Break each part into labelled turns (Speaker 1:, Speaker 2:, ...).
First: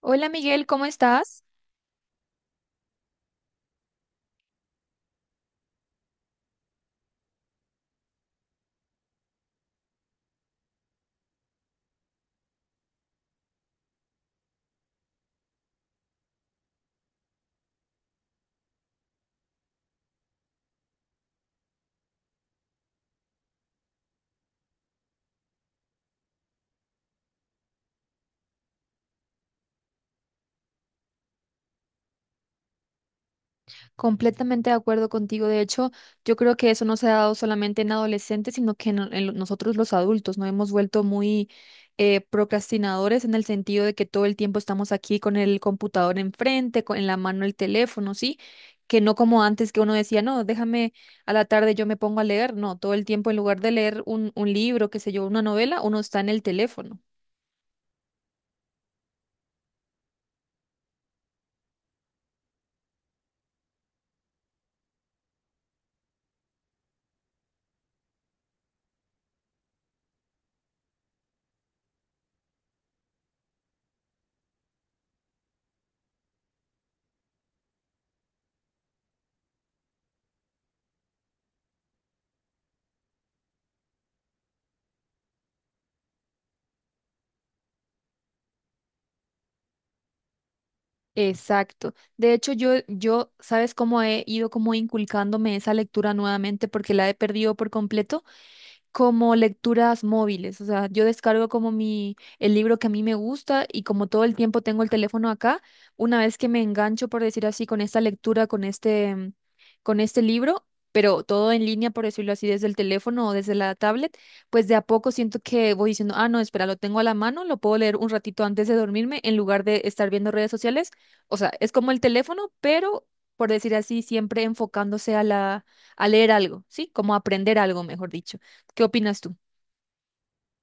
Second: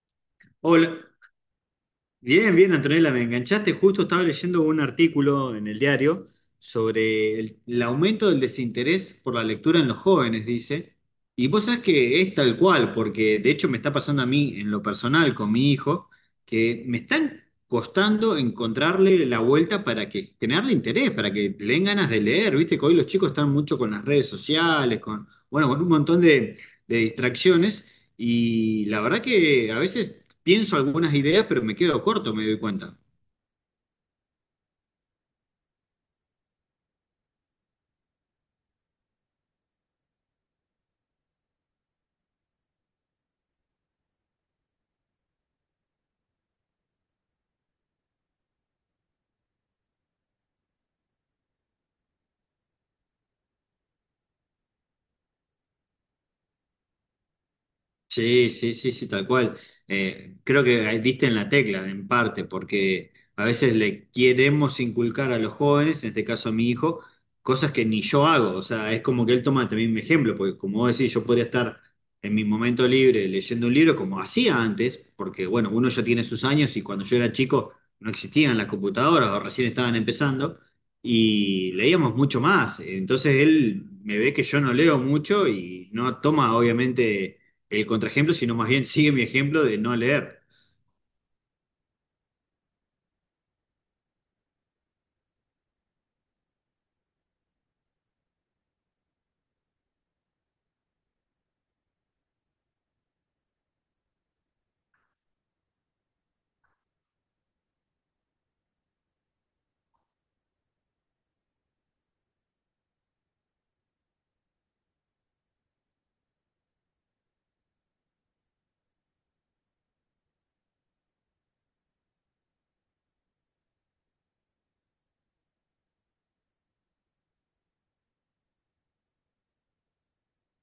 Speaker 1: Hola Miguel, ¿cómo
Speaker 2: Hola,
Speaker 1: estás?
Speaker 2: bien, bien, Antonella, me enganchaste. Justo estaba leyendo un artículo en el diario sobre el aumento del desinterés por la lectura en los jóvenes, dice. Y vos sabés que es tal cual, porque de hecho me está pasando a mí en lo personal con mi hijo, que me están costando encontrarle la vuelta para que generarle interés, para que le den ganas de leer. Viste que hoy los chicos están mucho con las redes sociales, con, bueno, con un montón de distracciones. Y la verdad que a veces pienso algunas ideas, pero me quedo corto, me doy cuenta.
Speaker 1: Completamente de acuerdo contigo. De hecho, yo creo que eso no se ha dado solamente en adolescentes, sino que nosotros los adultos nos hemos vuelto muy procrastinadores, en el sentido de que todo el tiempo estamos aquí con el computador enfrente, con, en la mano el teléfono, ¿sí? Que no como antes, que uno decía, no, déjame a la tarde yo me pongo a leer. No, todo el tiempo, en lugar de leer un libro, qué sé yo, una novela, uno está en el teléfono.
Speaker 2: Sí, sí, sí, sí, tal cual. Creo que ahí diste en la tecla, en parte, porque a veces le queremos inculcar a los jóvenes, en este caso a mi hijo, cosas que ni yo hago. O sea, es como que él toma también mi ejemplo, porque como vos decís, yo podría estar en mi momento libre leyendo un libro como hacía antes, porque bueno, uno ya tiene sus años y cuando yo era chico no existían las computadoras o recién estaban empezando y leíamos mucho más. Entonces él me ve que yo no leo mucho y no toma, obviamente, el contraejemplo, sino más bien sigue mi ejemplo de no leer.
Speaker 1: Exacto. De hecho, yo, ¿sabes cómo he ido como inculcándome esa lectura nuevamente? Porque la he perdido por completo, como lecturas móviles. O sea, yo descargo como el libro que a mí me gusta, y como todo el tiempo tengo el teléfono acá, una vez que me engancho, por decir así, con esta lectura, con con este libro, pero todo en línea, por decirlo así, desde el teléfono o desde la tablet, pues de a poco siento que voy diciendo, ah, no, espera, lo tengo a la mano, lo puedo leer un ratito antes de dormirme en lugar de estar viendo redes sociales. O sea, es como el teléfono, pero, por decir así, siempre enfocándose a a leer algo, ¿sí? Como aprender algo, mejor dicho. ¿Qué opinas tú?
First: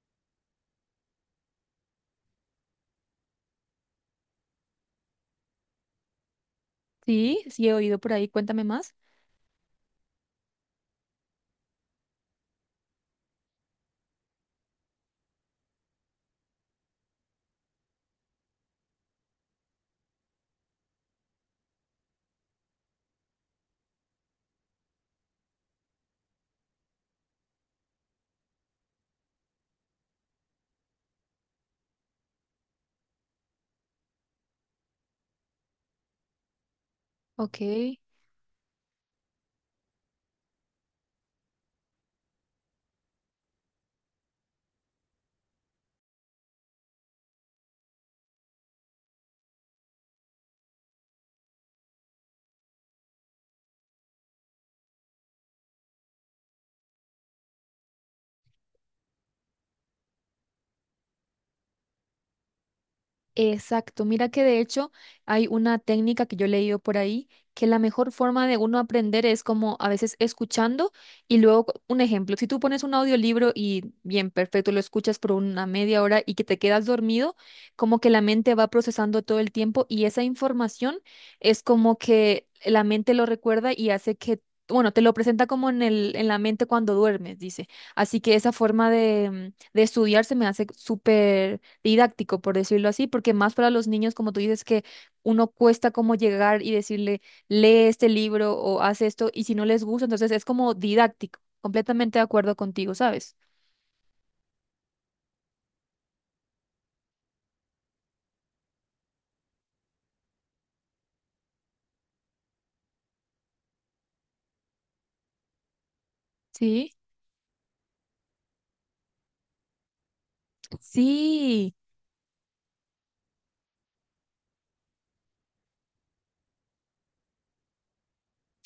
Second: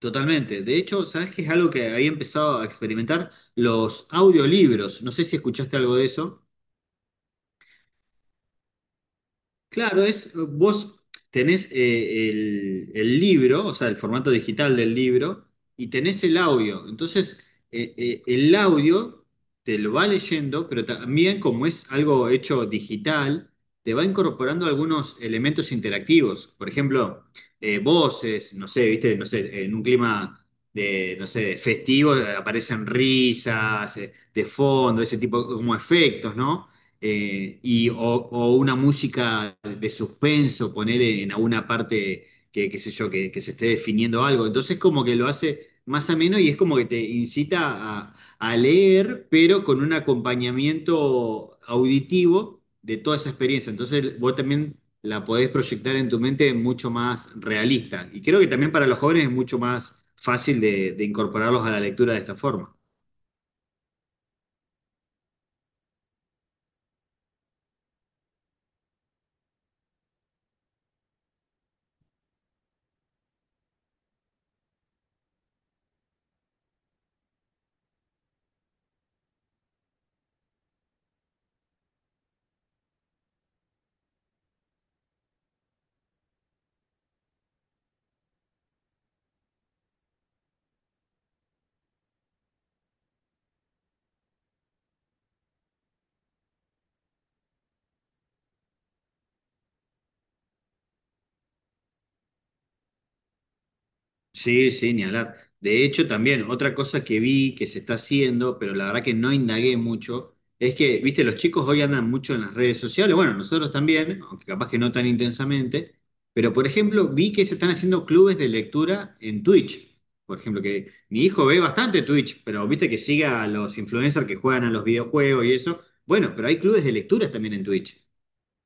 Speaker 2: Totalmente. De hecho, ¿sabes qué es algo que había empezado a experimentar? Los audiolibros. No sé si escuchaste algo de eso.
Speaker 1: Sí, sí he oído por ahí, cuéntame más.
Speaker 2: Claro, es, vos tenés el libro, o sea, el formato digital del libro, y tenés el audio. Entonces, el audio te lo va leyendo, pero también como es algo hecho digital, te va incorporando algunos elementos interactivos. Por ejemplo, voces, no sé, viste, no sé, en un clima de, no sé, de festivo, aparecen risas, de fondo, ese tipo como efectos, ¿no? eh,
Speaker 1: Ok.
Speaker 2: y, o, o una música de suspenso, poner en alguna parte qué sé yo, que se esté definiendo algo. Entonces como que lo hace más ameno y es como que te incita a, a leer, pero con un acompañamiento auditivo de toda esa experiencia. Entonces vos también la podés proyectar en tu mente mucho más realista. Y creo que también para los jóvenes es mucho más fácil de incorporarlos a la lectura de esta forma.
Speaker 1: Exacto, mira que de hecho hay una técnica que yo he leído por ahí, que la mejor forma de uno aprender es, como a veces, escuchando, y luego un ejemplo, si tú pones un audiolibro y bien, perfecto, lo escuchas por una media hora y que te quedas dormido, como que la mente va procesando todo el tiempo, y esa información es como que la mente lo recuerda y hace que, bueno, te lo presenta como en en la mente cuando duermes, dice. Así que esa forma de, de estudiar, se me hace súper didáctico, por decirlo así, porque más para los niños, como tú dices, que uno cuesta como llegar y decirle, lee este libro o haz esto, y si no les gusta. Entonces es como didáctico, completamente de acuerdo contigo, ¿sabes?
Speaker 2: Sí, sí, ni hablar. De hecho, también otra cosa que vi que se está haciendo, pero la verdad que no indagué mucho, es que, viste, los chicos hoy andan mucho en las redes sociales, bueno, nosotros también, aunque capaz que no tan intensamente, pero por
Speaker 1: Sí,
Speaker 2: ejemplo, vi que se están haciendo clubes de lectura en Twitch. Por ejemplo, que mi hijo ve
Speaker 1: sí.
Speaker 2: bastante Twitch, pero viste que sigue a los influencers que juegan a los videojuegos y eso. Bueno, pero hay clubes de lectura también en Twitch.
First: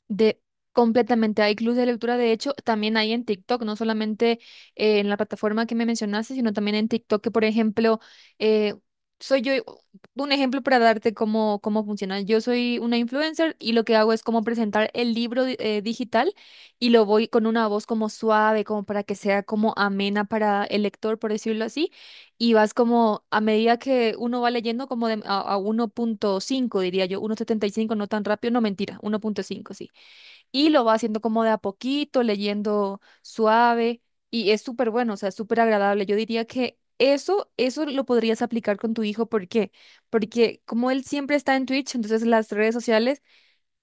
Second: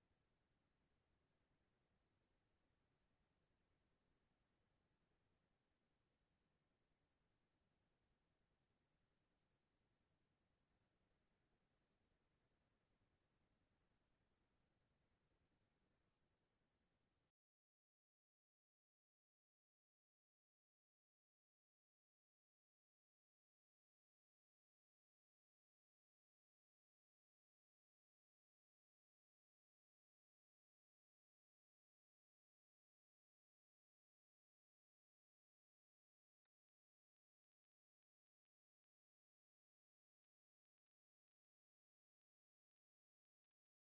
Speaker 1: De completamente, hay clubes de lectura, de hecho, también hay en TikTok, no solamente en la plataforma que me mencionaste, sino también en TikTok, que por ejemplo, eh, soy yo, un ejemplo para darte cómo, cómo funciona. Yo soy una influencer y lo que hago es como presentar el libro digital, y lo voy con una voz como suave, como para que sea como amena para el lector, por decirlo así, y vas como a medida que uno va leyendo como de, a 1,5, diría yo, 1,75 no tan rápido, no mentira, 1,5 sí, y lo va haciendo como de a poquito, leyendo suave, y es súper bueno, o sea, súper agradable. Yo diría que eso lo podrías aplicar con tu hijo. ¿Por qué? Porque como él siempre está en Twitch, entonces las redes sociales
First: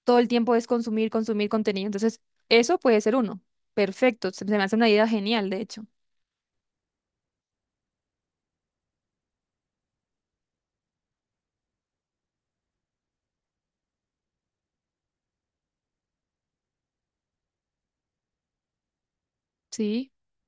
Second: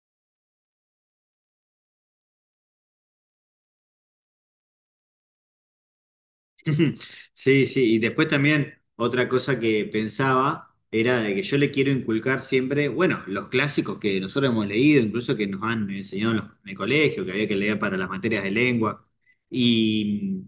Speaker 1: todo el tiempo es consumir, consumir contenido. Entonces, eso puede ser uno. Perfecto, se me hace una idea genial, de hecho.
Speaker 2: Sí, sí, y después también otra cosa que pensaba era de que yo le quiero inculcar siempre, bueno, los clásicos que nosotros hemos leído, incluso que nos han enseñado en, en el colegio, que había que leer para las materias de lengua.
Speaker 1: Sí,
Speaker 2: Y,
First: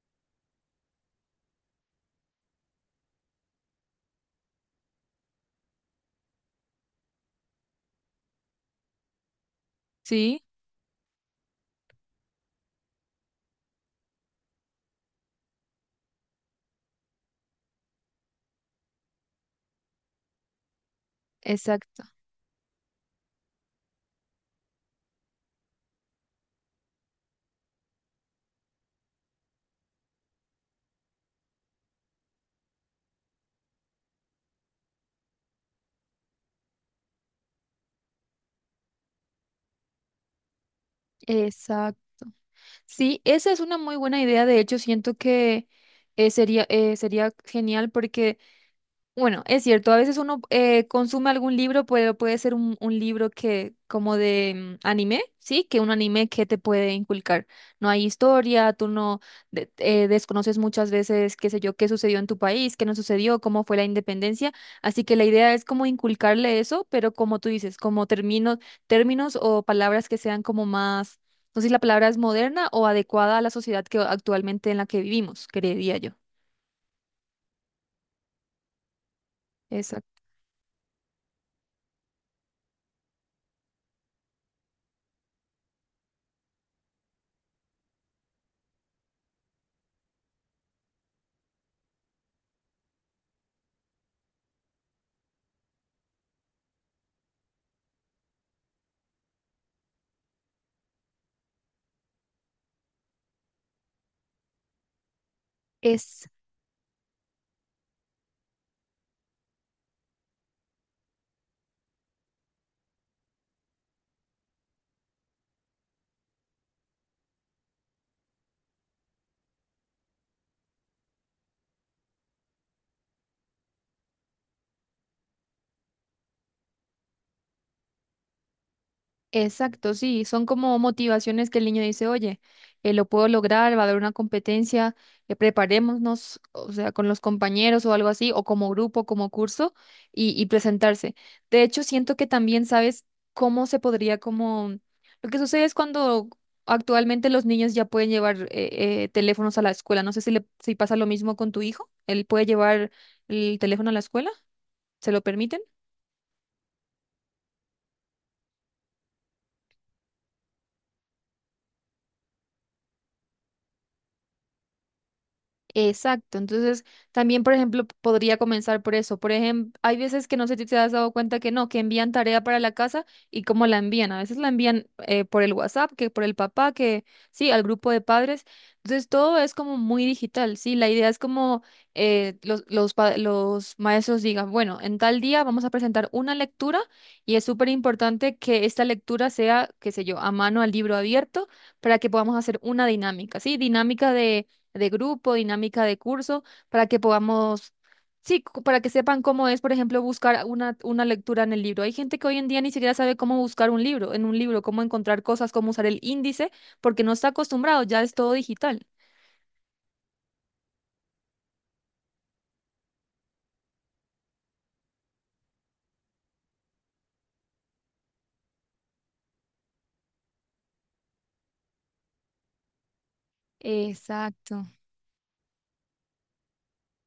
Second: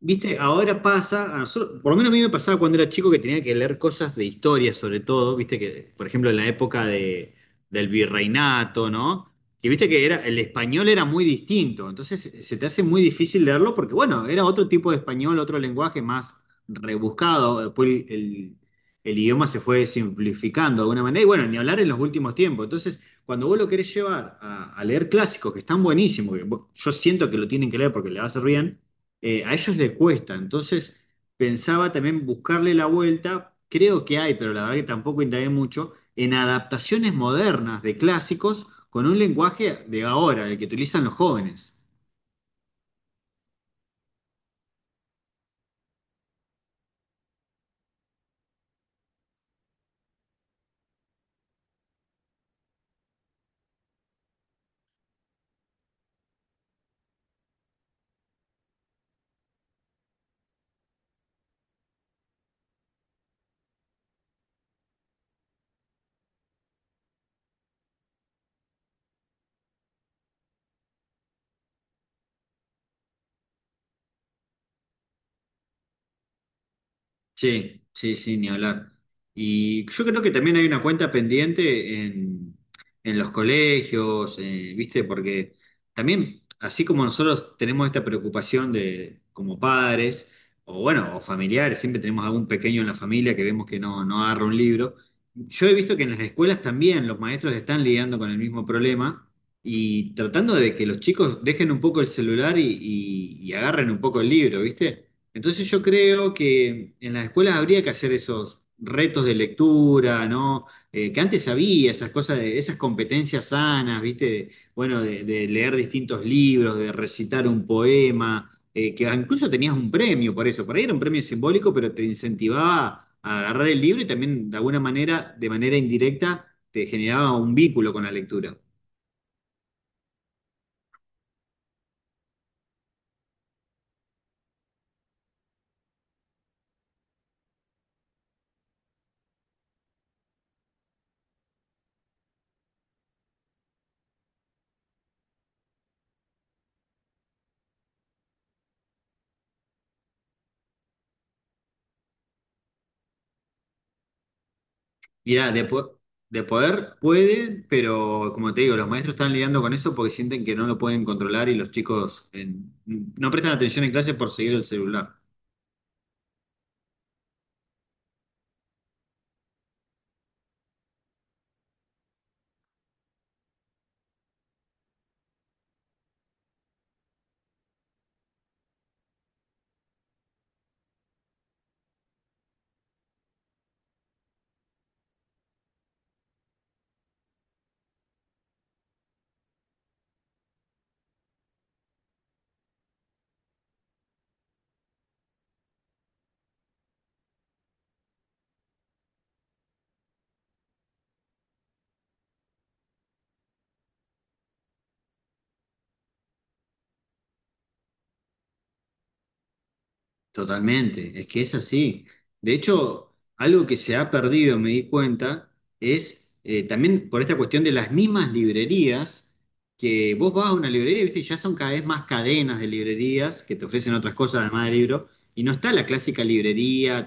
Speaker 2: viste, ahora pasa, a nosotros, por lo menos a mí me pasaba cuando era chico que tenía que leer cosas de historia sobre todo, viste, que por ejemplo en la época de, del virreinato, ¿no? Que viste que era, el
Speaker 1: sí,
Speaker 2: español era muy distinto, entonces se te hace muy difícil leerlo porque, bueno, era otro tipo de español, otro lenguaje más rebuscado, después el idioma se fue simplificando de alguna manera, y bueno, ni hablar en los
Speaker 1: exacto,
Speaker 2: últimos tiempos, entonces cuando vos lo querés llevar a leer clásicos que están buenísimos, yo siento que lo tienen que leer porque le va a hacer bien, a ellos les cuesta, entonces pensaba también buscarle la vuelta, creo que hay, pero la verdad que tampoco indagué mucho, en adaptaciones modernas de clásicos con un lenguaje de ahora, el que utilizan los jóvenes.
Speaker 1: exacto. Sí, esa es una muy buena idea. De hecho, siento que sería genial, porque bueno, es cierto, a veces uno consume algún libro, pero puede ser un libro que, como de anime, ¿sí? Que un anime que te puede inculcar. No hay historia, tú no desconoces muchas veces, qué sé yo, qué sucedió en tu país, qué no sucedió, cómo fue la independencia. Así que la idea es como inculcarle eso, pero como tú dices, como términos o palabras que sean como más, no sé si la palabra es moderna o adecuada a la sociedad que actualmente en la que vivimos, creería yo.
Speaker 2: Sí, sí, sí, ni hablar. Y yo
Speaker 1: Exacto.
Speaker 2: creo que también hay una cuenta pendiente en los colegios, ¿viste? Porque también, así como nosotros tenemos esta preocupación de, como padres, o bueno, o familiares, siempre tenemos algún pequeño en la familia que vemos que no, no agarra un libro. Yo he visto que en las escuelas también los maestros están lidiando con el mismo problema y tratando de que los chicos dejen un poco el celular y agarren un poco el libro, ¿viste? Entonces yo creo que en las escuelas habría que hacer esos retos de lectura, ¿no? Que antes había esas cosas, de, esas competencias sanas, ¿viste? De, bueno, de leer distintos libros, de recitar un poema, que incluso tenías un premio por eso. Por ahí era un premio simbólico, pero te incentivaba a agarrar el libro y también de alguna manera, de manera indirecta, te generaba un vínculo con la lectura.
Speaker 1: Exacto, sí, son como motivaciones que el niño dice, oye, lo puedo lograr, va a haber una competencia, preparémonos, o sea, con los compañeros o algo así, o como grupo, como curso, y presentarse. De hecho, siento que también sabes cómo se podría como... Lo que sucede es, cuando actualmente los niños ya pueden llevar teléfonos a la escuela. No sé si, si pasa lo mismo con tu hijo, él puede llevar el teléfono a la escuela, ¿se lo
Speaker 2: Mirá,
Speaker 1: permiten?
Speaker 2: de, de poder puede, pero como te digo, los maestros están lidiando con eso porque sienten que no lo pueden controlar y los chicos no prestan atención en clase por seguir el celular.
Speaker 1: Exacto, entonces también, por ejemplo, podría comenzar por eso. Por ejemplo, hay veces que no sé si te has dado cuenta que no, que envían tarea para la casa y cómo la envían. A veces la envían por el WhatsApp, que por el papá, que sí, al grupo de padres. Entonces todo es como muy digital, sí. La idea es como los maestros digan, bueno, en tal día vamos a presentar una lectura, y es súper importante que esta lectura sea, qué sé yo, a mano, al libro abierto, para que podamos hacer una dinámica, sí, dinámica de grupo, dinámica de curso, para que podamos, sí, para que sepan cómo es, por ejemplo, buscar una lectura en el libro. Hay gente que hoy en día ni siquiera sabe cómo buscar un libro, en un libro, cómo encontrar cosas, cómo usar el índice, porque no está acostumbrado, ya es todo digital.
Speaker 2: Totalmente, es que es así. De hecho, algo que se ha perdido, me di cuenta, es también por esta cuestión de las mismas librerías, que vos vas a una librería, ¿viste? Y ya son cada vez más cadenas de librerías que te ofrecen otras cosas
Speaker 1: Exacto.
Speaker 2: además de libros, y no está la clásica librería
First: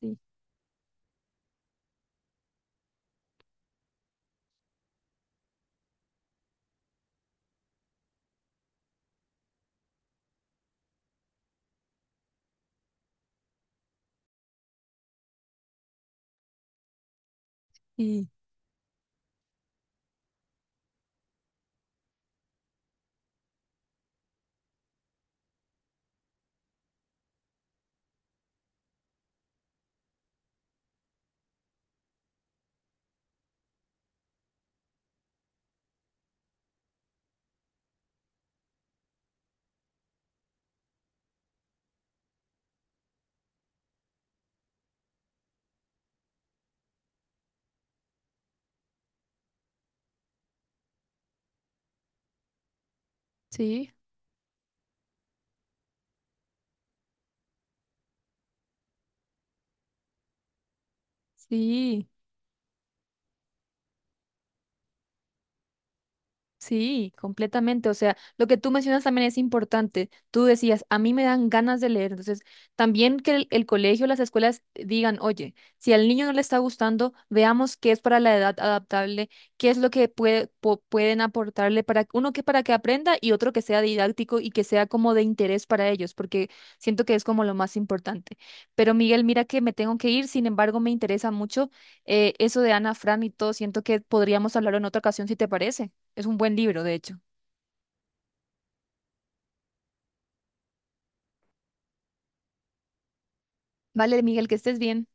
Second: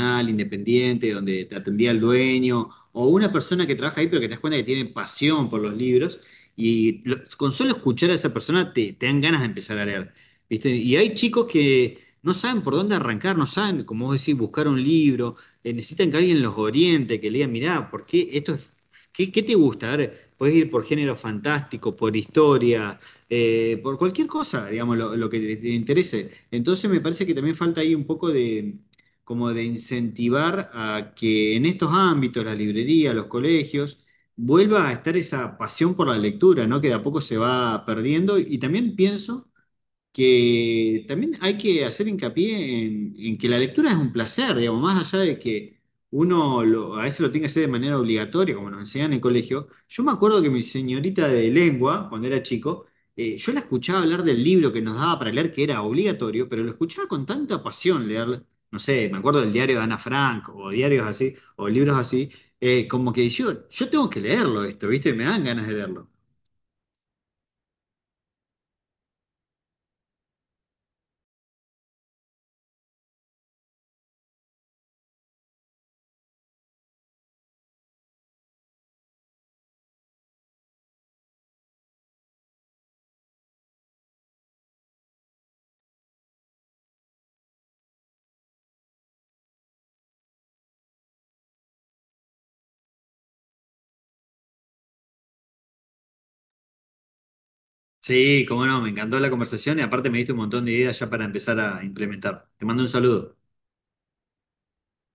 Speaker 1: Sí,
Speaker 2: independiente, donde te atendía el dueño, o una persona que trabaja ahí, pero que te das cuenta que tiene pasión por los libros, y con solo escuchar a esa persona te, te dan ganas de empezar a leer. ¿Viste? Y hay chicos que no saben por dónde arrancar, no saben, como vos decís, buscar un libro, necesitan que alguien los oriente, que le diga mirá, ¿por
Speaker 1: sí,
Speaker 2: qué esto es... ¿Qué, qué te gusta? A ver, podés ir por género fantástico, por historia, por cualquier cosa, digamos, lo que te interese. Entonces me parece que también falta ahí un poco de, como de incentivar a que en estos ámbitos, la librería, los colegios, vuelva a estar esa pasión por la lectura, ¿no? Que de a poco se va perdiendo. Y también pienso que también hay que hacer hincapié en que la lectura es un placer, digamos, más allá de que a veces lo tenga que hacer de manera obligatoria, como nos enseñan en el colegio. Yo me acuerdo que mi señorita de lengua, cuando era chico, yo la
Speaker 1: sí.
Speaker 2: escuchaba hablar del libro que nos daba para leer, que era obligatorio, pero lo escuchaba con tanta pasión leer, no sé, me acuerdo del diario de Ana Frank, o diarios así, o libros
Speaker 1: Sí.
Speaker 2: así, como que yo tengo que leerlo esto, ¿viste? Me dan ganas de leerlo.
Speaker 1: Sí, completamente. O sea, lo que tú mencionas también es importante. Tú decías, a mí me dan ganas de leer. Entonces, también que el colegio, las escuelas digan, oye, si al niño no le está gustando, veamos qué es para la edad adaptable, qué es lo que puede, pueden aportarle, para uno que para que aprenda y otro que sea didáctico y que sea como de interés para ellos, porque siento que es como lo más importante. Pero Miguel, mira que me tengo que ir. Sin embargo, me interesa mucho eso de Ana Fran y todo. Siento que podríamos hablar en otra ocasión, si te parece. Es un buen libro, de hecho.
Speaker 2: Sí, cómo no, me encantó la conversación y aparte me diste un montón de ideas ya para empezar a implementar. Te mando un saludo.
Speaker 1: Vale, Miguel, que estés bien.